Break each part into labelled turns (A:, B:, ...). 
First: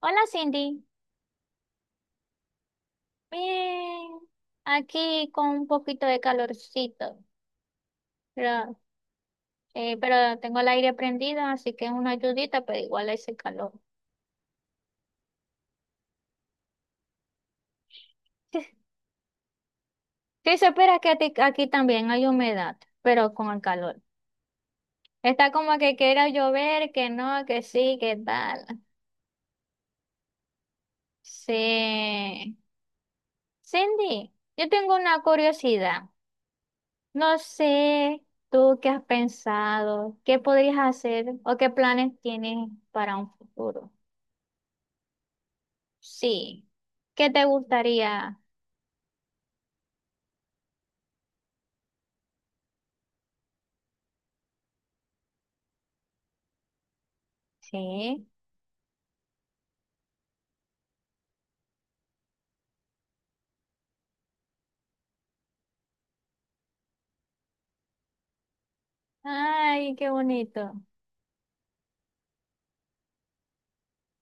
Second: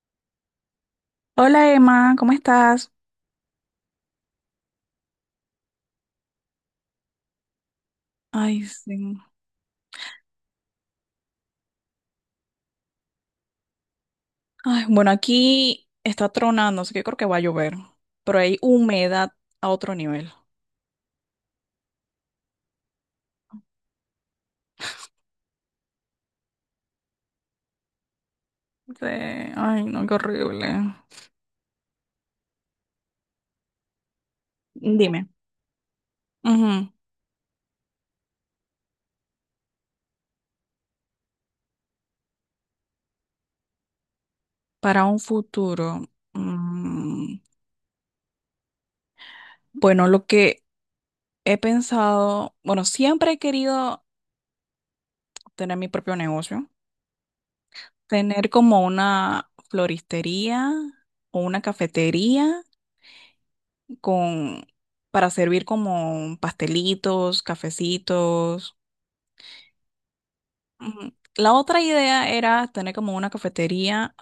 A: Hola Cindy,
B: Hola Emma, ¿cómo estás?
A: bien, aquí con un poquito de calorcito,
B: Ay,
A: pero,
B: sí.
A: pero tengo el aire prendido, así que es una ayudita, pero igual ese calor.
B: Ay, bueno, aquí está tronando, así que creo que va a llover, pero hay humedad a otro nivel.
A: Sí, se espera que aquí también hay humedad, pero con el calor. Está como que quiera llover, que no, que sí, que tal.
B: Sí. Ay, no, qué horrible.
A: Sí. Cindy, yo tengo una
B: Dime.
A: curiosidad.
B: Ujú.
A: No sé tú qué has pensado, qué podrías hacer o qué planes tienes para un futuro.
B: Para un futuro.
A: Sí. ¿Qué
B: mm,
A: te gustaría?
B: bueno, lo que he pensado, bueno, siempre he querido tener mi propio negocio,
A: Sí.
B: tener como una floristería o una cafetería con, para servir como pastelitos, cafecitos.
A: Ay, qué bonito.
B: Ujú. La otra idea era tener como una cafetería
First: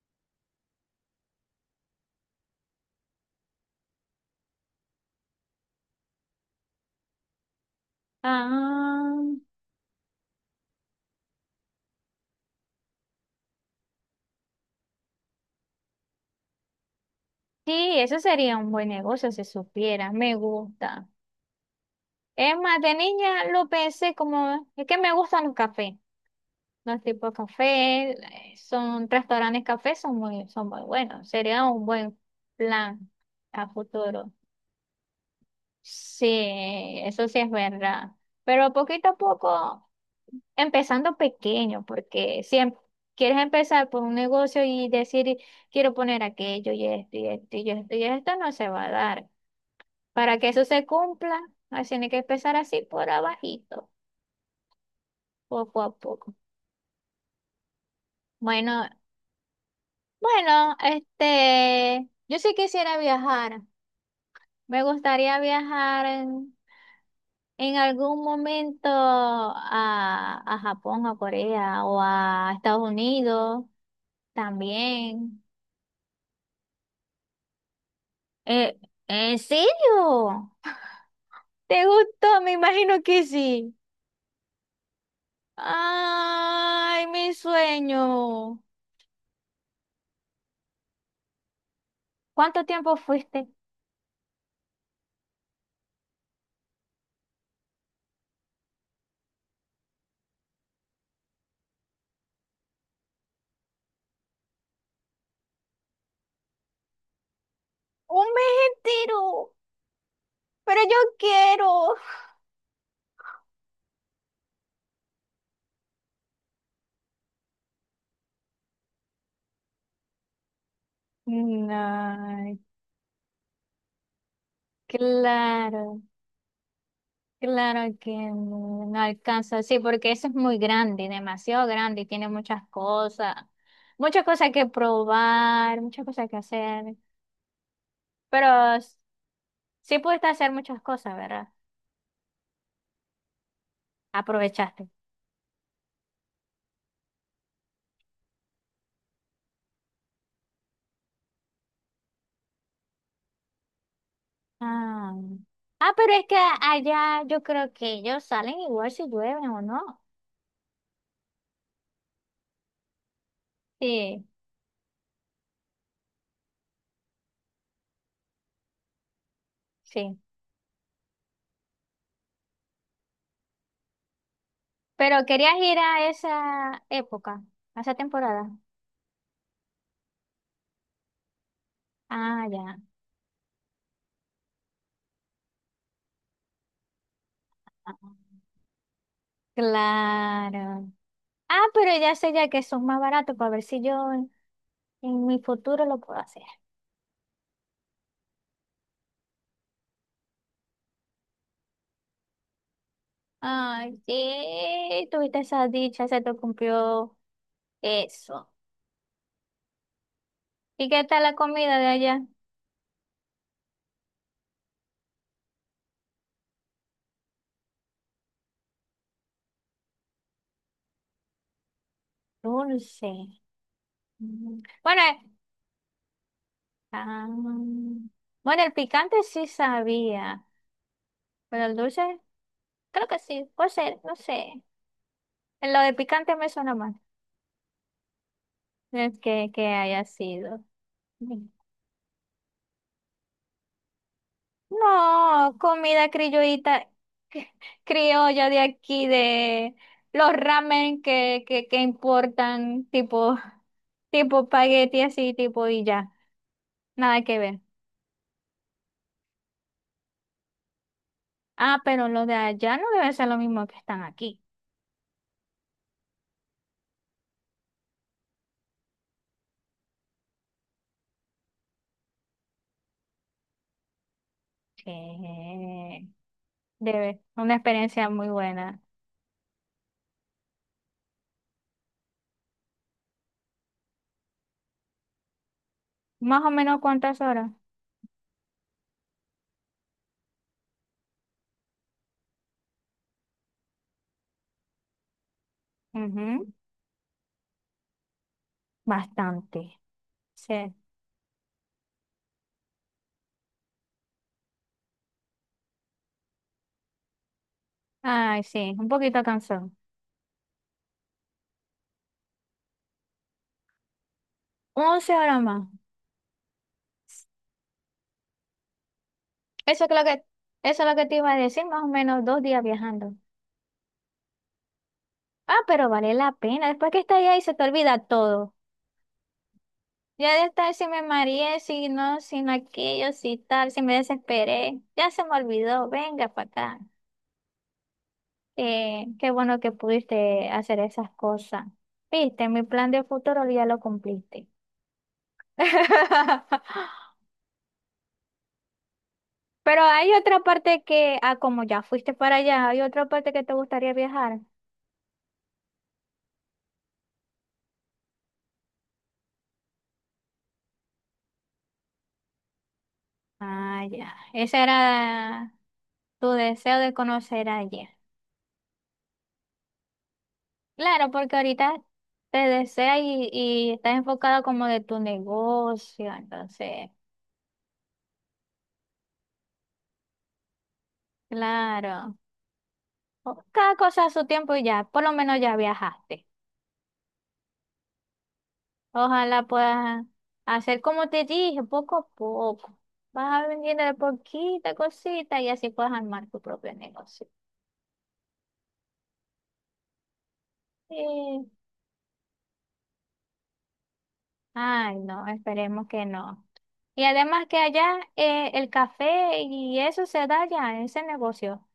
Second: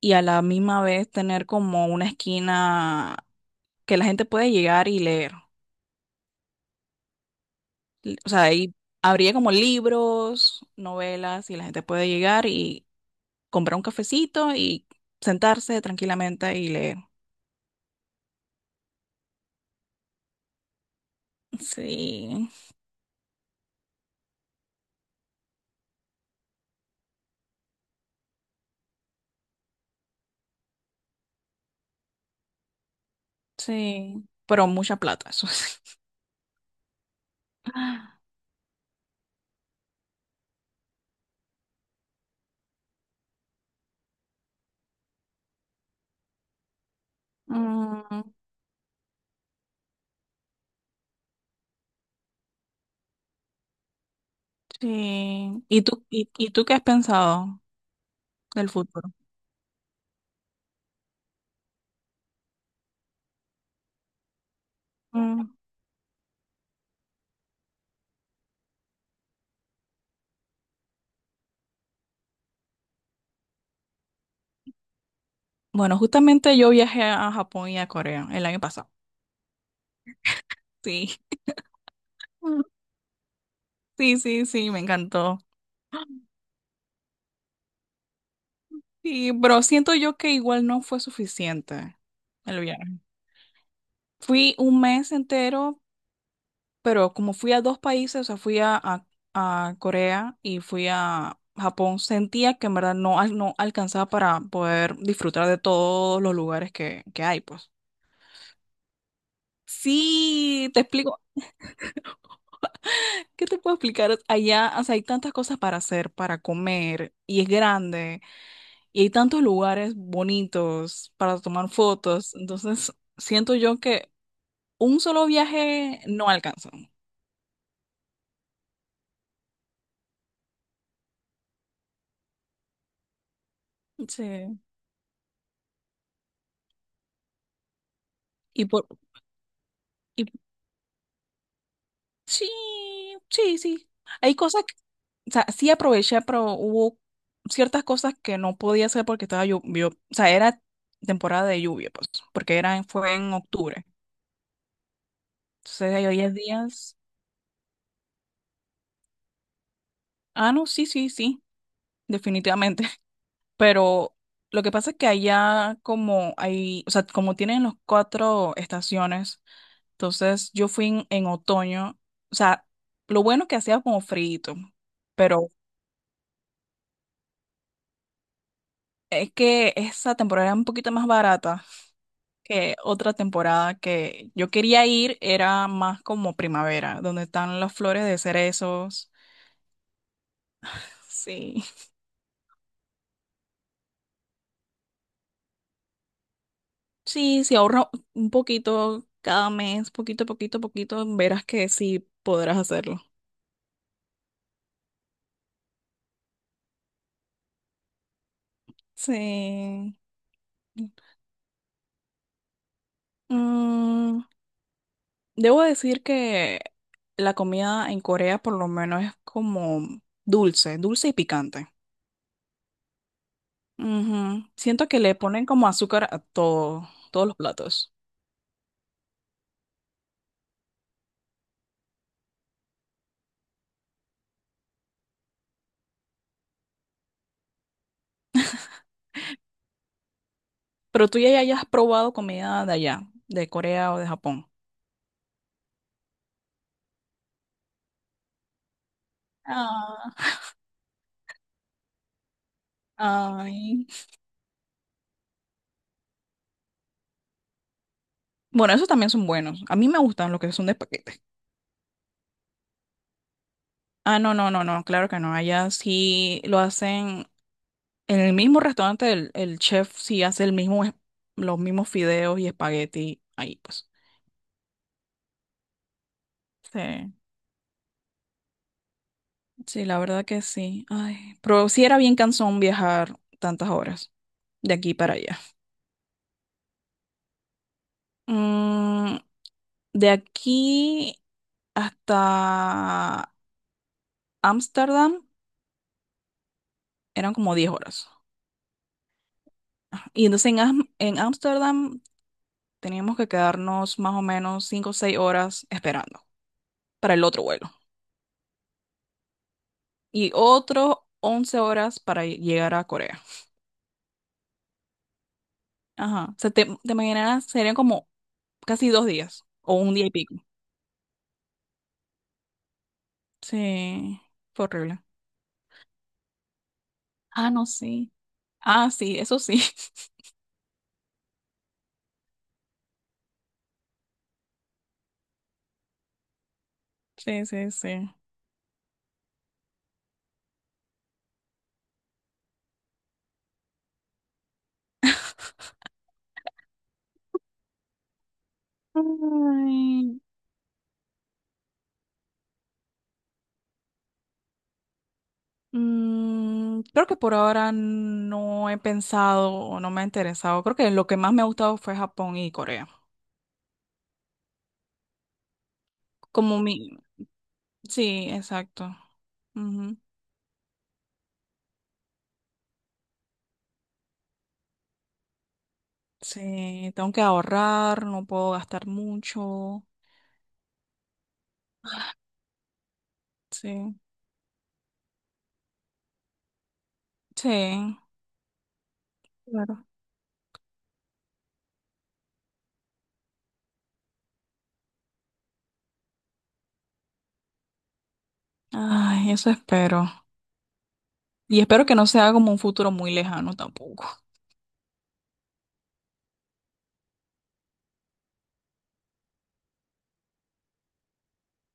B: y a la misma vez tener como una esquina que la gente puede llegar y leer. O sea, ahí
A: Ah,
B: habría como libros, novelas y la gente puede llegar y comprar un cafecito y sentarse tranquilamente y leer.
A: sí, eso sería un buen negocio si supiera. Me gusta.
B: Sí,
A: Es más, de niña lo pensé como, es que me gustan los cafés. Los tipos de café, son restaurantes cafés, son muy buenos. Sería un buen plan a
B: sí,
A: futuro.
B: pero mucha plata, eso sí.
A: Sí, eso sí es verdad. Pero poquito a poco. Empezando pequeño, porque siempre quieres empezar por un negocio y decir, quiero poner aquello y esto y esto y esto y esto, no se va a dar. Para que eso se cumpla, así tiene que empezar así por abajito,
B: Sí.
A: poco
B: ¿Y
A: a
B: tú, y,
A: poco.
B: y tú qué has pensado del
A: Bueno,
B: futuro?
A: bueno, este, yo sí quisiera viajar. Me gustaría
B: Mm.
A: viajar en algún momento a Japón, a Corea o a Estados Unidos también.
B: Bueno, justamente yo viajé a Japón y a Corea el año
A: Eh,
B: pasado.
A: ¿En serio?
B: Sí.
A: ¿Te gustó? Me
B: Mm.
A: imagino que sí.
B: Sí, sí, sí, me encantó.
A: Ay, mi sueño.
B: Sí, pero siento yo que igual no fue suficiente el
A: ¿Cuánto
B: viaje.
A: tiempo fuiste?
B: Fui un mes entero, pero como fui a dos países, o sea, a Corea y fui a Japón, sentía que en verdad no alcanzaba para poder disfrutar de todos los lugares que hay, pues.
A: Un mes entero,
B: Sí,
A: pero
B: te
A: yo
B: explico.
A: quiero.
B: ¿Qué te puedo explicar? Allá, o sea, hay tantas cosas para hacer, para comer, y es grande, y hay tantos lugares bonitos para tomar fotos.
A: No,
B: Entonces, siento yo que un solo
A: claro,
B: viaje no alcanza.
A: claro que no, no alcanza. Sí, porque eso es muy grande, demasiado grande y tiene muchas cosas
B: Sí.
A: que probar, muchas cosas que hacer.
B: Y
A: Pero
B: por,
A: s- sí
B: y
A: pudiste hacer muchas cosas, ¿verdad?
B: sí, sí, sí. Hay cosas que,
A: Aprovechaste.
B: o sea, sí aproveché, pero hubo ciertas cosas que no podía hacer porque estaba lluvia, o sea, era temporada de lluvia, pues, porque fue en octubre.
A: Ah. Ah,
B: Entonces,
A: pero
B: hay
A: es
B: 10
A: que
B: días.
A: allá yo creo que ellos salen igual si llueven o no.
B: Ah, no, sí, sí, sí. Definitivamente. Pero
A: Sí,
B: lo que pasa es que allá como hay, o sea, como tienen los cuatro estaciones,
A: sí.
B: entonces yo fui en otoño, o sea, lo bueno que hacía como frío,
A: Pero
B: pero
A: querías ir a esa época, a esa temporada.
B: es que esa temporada era un poquito más barata
A: Ah,
B: que
A: ya.
B: otra temporada que yo quería ir, era más como primavera, donde están las flores
A: Ah,
B: de cerezos.
A: Claro. Ah,
B: Sí,
A: pero ya sé ya que son más baratos para ver si yo en mi futuro lo puedo hacer.
B: sí, si ahorro un poquito cada mes, poquito, poquito, poquito, verás que sí podrás hacerlo.
A: Ay, sí, tuviste esa dicha, se te cumplió eso.
B: Sí.
A: ¿Y qué tal la comida de allá?
B: Mm, Debo decir que la comida en Corea por lo menos es como dulce, dulce y picante.
A: Dulce.
B: Ujú.
A: Mm.
B: Siento que
A: Bueno,
B: le ponen como azúcar a todo,
A: Ah.
B: todos los platos.
A: Bueno, el picante sí sabía, pero el dulce, creo que sí, puede ser, no sé. Lo de picante me suena mal, que haya sido.
B: Pero tú ya hayas probado comida de allá, de Corea o de Japón.
A: No, comida criollita, cri- criolla de aquí, de los
B: Ah,
A: ramen que importan, tipo,
B: ay.
A: tipo espagueti así, tipo y ya, nada que ver.
B: Bueno, esos también son buenos. A mí me gustan los que son de paquete.
A: Ah, pero los de allá no debe ser lo mismo que están
B: Ah, no,
A: aquí.
B: no, no, no, claro que no. Allá sí lo hacen. En el mismo restaurante el chef sí hace los mismos fideos y espagueti ahí, pues.
A: Sí.
B: Sí,
A: Debe, una experiencia muy buena.
B: sí, la verdad que sí. Ay, pero sí era bien cansón viajar tantas horas de aquí para allá.
A: Más o menos cuántas horas.
B: Mm, de aquí hasta Ámsterdam
A: Ujú,
B: eran como 10 horas.
A: bastante.
B: Ajá. Y entonces en
A: Sí.
B: en Ámsterdam teníamos que quedarnos más o menos cinco o 6 horas esperando para el otro vuelo.
A: Ay, sí, un poquito cansado.
B: Y otros 11 horas para llegar a Corea.
A: Once horas más.
B: Ajá. O sea, te imaginarás serían como casi 2 días o
A: Eso es
B: un
A: lo
B: día y
A: que,
B: pico.
A: eso es lo que te iba a decir, más o menos dos días viajando.
B: Sí, fue horrible.
A: Ah, pero vale la pena. Después que estás ahí
B: Ah,
A: se te
B: no,
A: olvida
B: sí.
A: todo.
B: Ah, sí, eso sí.
A: Ya de estar si me mareé, si no, si no aquello, si tal, si me desesperé. Ya se me olvidó. Venga para acá.
B: Sí, sí, sí.
A: Qué bueno que pudiste hacer esas cosas. Viste, mi plan de futuro ya lo cumpliste. Pero
B: Ay,
A: hay otra parte que, ah, como ya fuiste para allá, hay otra parte que te gustaría viajar.
B: creo que por ahora no he pensado o no me ha interesado. Creo que lo que más me ha gustado fue Japón y Corea.
A: Ah, ya. Ese era tu
B: Como
A: deseo de
B: mi...
A: conocer allá.
B: Sí, exacto. Ujú.
A: Claro, porque ahorita te desea y estás enfocada como de tu negocio, entonces,
B: Sí, tengo que ahorrar, no puedo gastar mucho.
A: claro. O- cada
B: Sí,
A: cosa a su tiempo y ya, por lo menos ya viajaste.
B: sí,
A: Ojalá
B: claro.
A: puedas hacer como te dije, poco a poco. Vas vendiendo de poquita cosita y así puedes armar tu propio negocio.
B: Ay, eso espero.
A: Sí.
B: Y espero que no sea como un futuro muy lejano tampoco.
A: Ay, no, esperemos que no. Y además que allá el café y eso se da ya, en ese negocio.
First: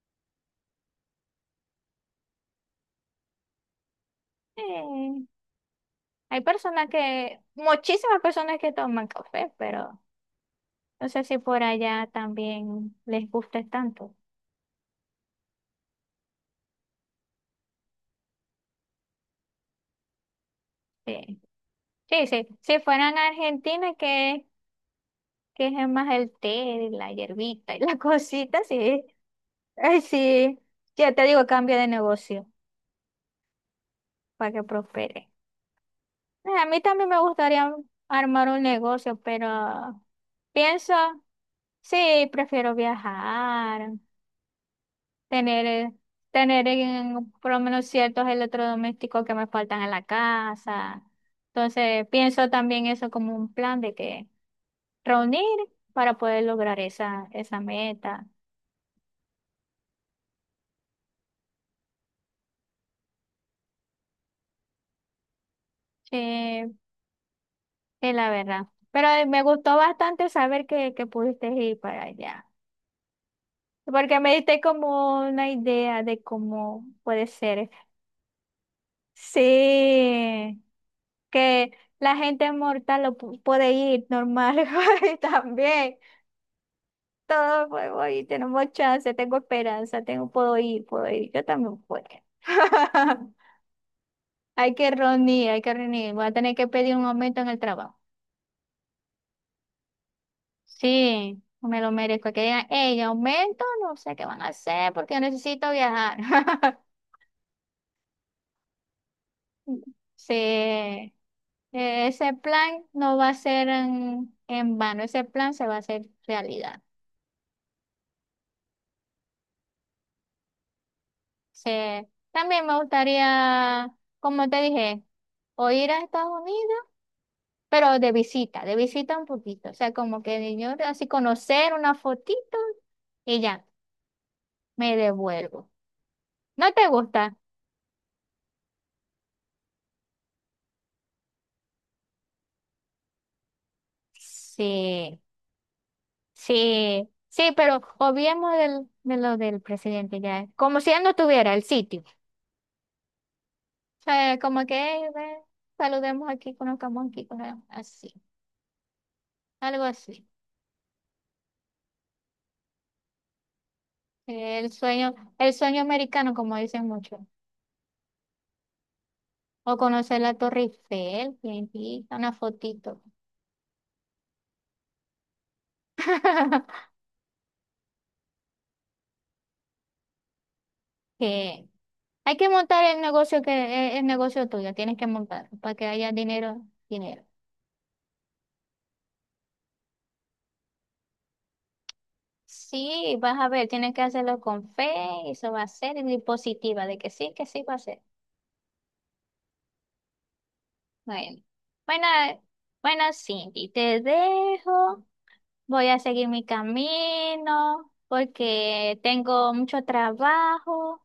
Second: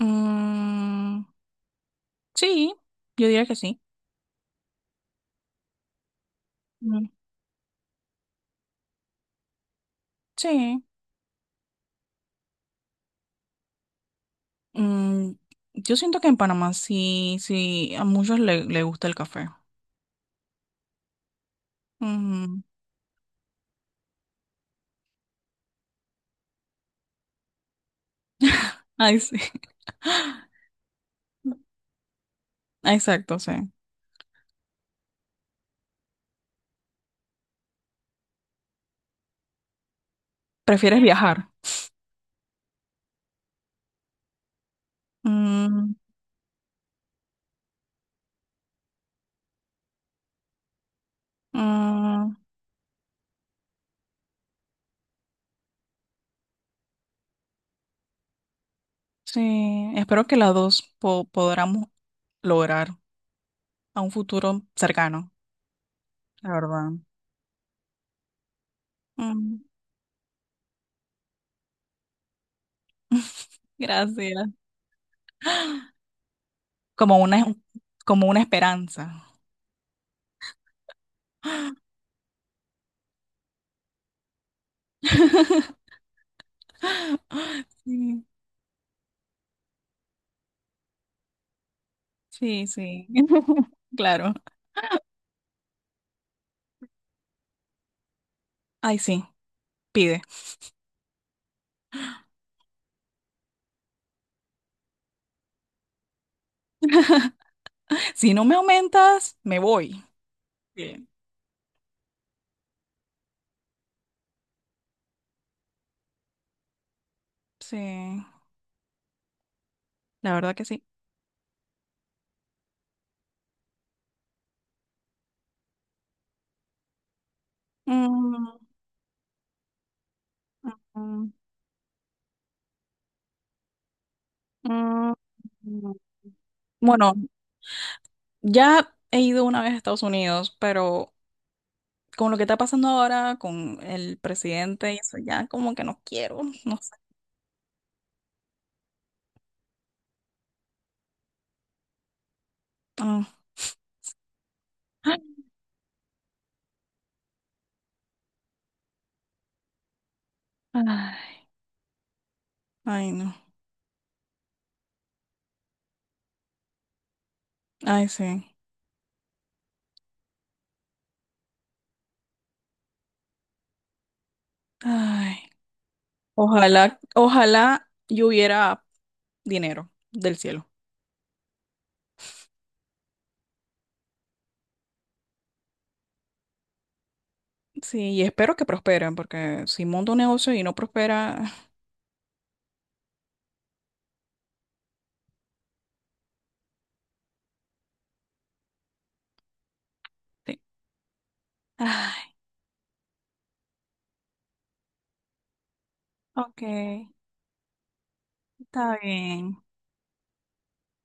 B: Mm, sí, yo diría que sí.
A: Sí. Hay personas
B: Mm,
A: que, muchísimas personas que toman café, pero
B: sí.
A: no sé si por allá también les guste tanto.
B: Mm, yo siento que en Panamá sí, sí, a muchos le gusta el café.
A: Sí, sí, sí.
B: Mm,
A: Si fueran a Argentina, que es más el té, la hierbita y la cosita, sí.
B: ay, sí.
A: Ay, sí, ya te digo, cambia de negocio
B: Exacto, sí.
A: para que prospere. A mí también me gustaría armar un negocio, pero pienso,
B: ¿Prefieres viajar?
A: sí, prefiero viajar, tener,
B: Mm,
A: eh, tener por lo menos ciertos electrodomésticos que me faltan en la casa. Entonces,
B: mm,
A: pienso también eso como un plan de que reunir para poder lograr esa meta.
B: sí, espero que las dos podamos lograr a un futuro cercano, la
A: Sí,
B: verdad.
A: es la verdad. Pero me
B: Mm.
A: gustó bastante saber que pudiste ir para allá. Porque me
B: Gracias.
A: diste como una idea de cómo
B: Como
A: puede
B: una,
A: ser.
B: como una esperanza.
A: Sí, que la gente mortal lo puede ir normal y también. Todos podemos
B: Sí.
A: ir, tenemos chance, tengo esperanza, tengo, puedo ir, puedo ir. Yo también puedo.
B: Sí, sí. Claro.
A: Hay que reunir, hay que reunir. Voy a tener que pedir un aumento en el trabajo.
B: Ay, sí, pide.
A: Sí, me lo merezco. Que digan, hey, aumento, no sé qué van a hacer porque yo necesito viajar.
B: Si no me aumentas, me voy.
A: Sí,
B: Bien.
A: ese plan no va a ser en vano, ese plan se va a hacer realidad.
B: Sí, la verdad que sí.
A: Sí, también me gustaría, como te dije, o ir a Estados Unidos, pero
B: Mm,
A: de visita un poquito. O sea, como que yo así
B: mm,
A: conocer una fotito y ya, me
B: mm,
A: devuelvo.
B: mm.
A: ¿No te
B: Bueno,
A: gusta?
B: ya he ido una vez a Estados Unidos, pero con lo que está pasando ahora con el presidente y eso,
A: Sí.
B: ya como que no quiero, no sé.
A: Sí, sí, pero obviemos de lo del presidente ya, como si él no tuviera el sitio.
B: Ah.
A: O sea, como que "Ey, ve, saludemos aquí, conozcamos así, algo así".
B: Ay, ay, no.
A: El sueño americano, como dicen muchos.
B: Ay, sí.
A: O conocer la Torre Eiffel, tientita, una fotito.
B: Ay. Ojalá, ojalá yo hubiera dinero del cielo.
A: Que hay que montar el negocio el negocio tuyo, tienes que montar para que haya dinero, dinero.
B: Sí, y espero que prosperen, porque si monto un negocio y no prospera,
A: Sí, vas a ver, tienes que hacerlo con fe, eso va a ser, y positiva, de que sí va a ser.
B: sí.
A: Bueno, bueno,
B: Ah,
A: eh, bueno, Cindy, te dejo, voy a seguir mi
B: ok,
A: camino,
B: está
A: porque tengo
B: bien.
A: mucho trabajo,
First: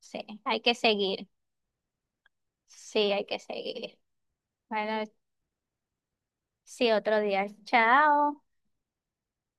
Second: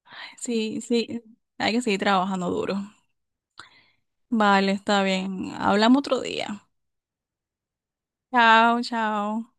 A: sí, hay que
B: Sí, sí,
A: seguir,
B: hay que seguir trabajando duro.
A: sí, hay que seguir.
B: Vale, está
A: Bueno,
B: bien. Hablamos otro día.
A: sí, otro día, chao.
B: Chao, chao.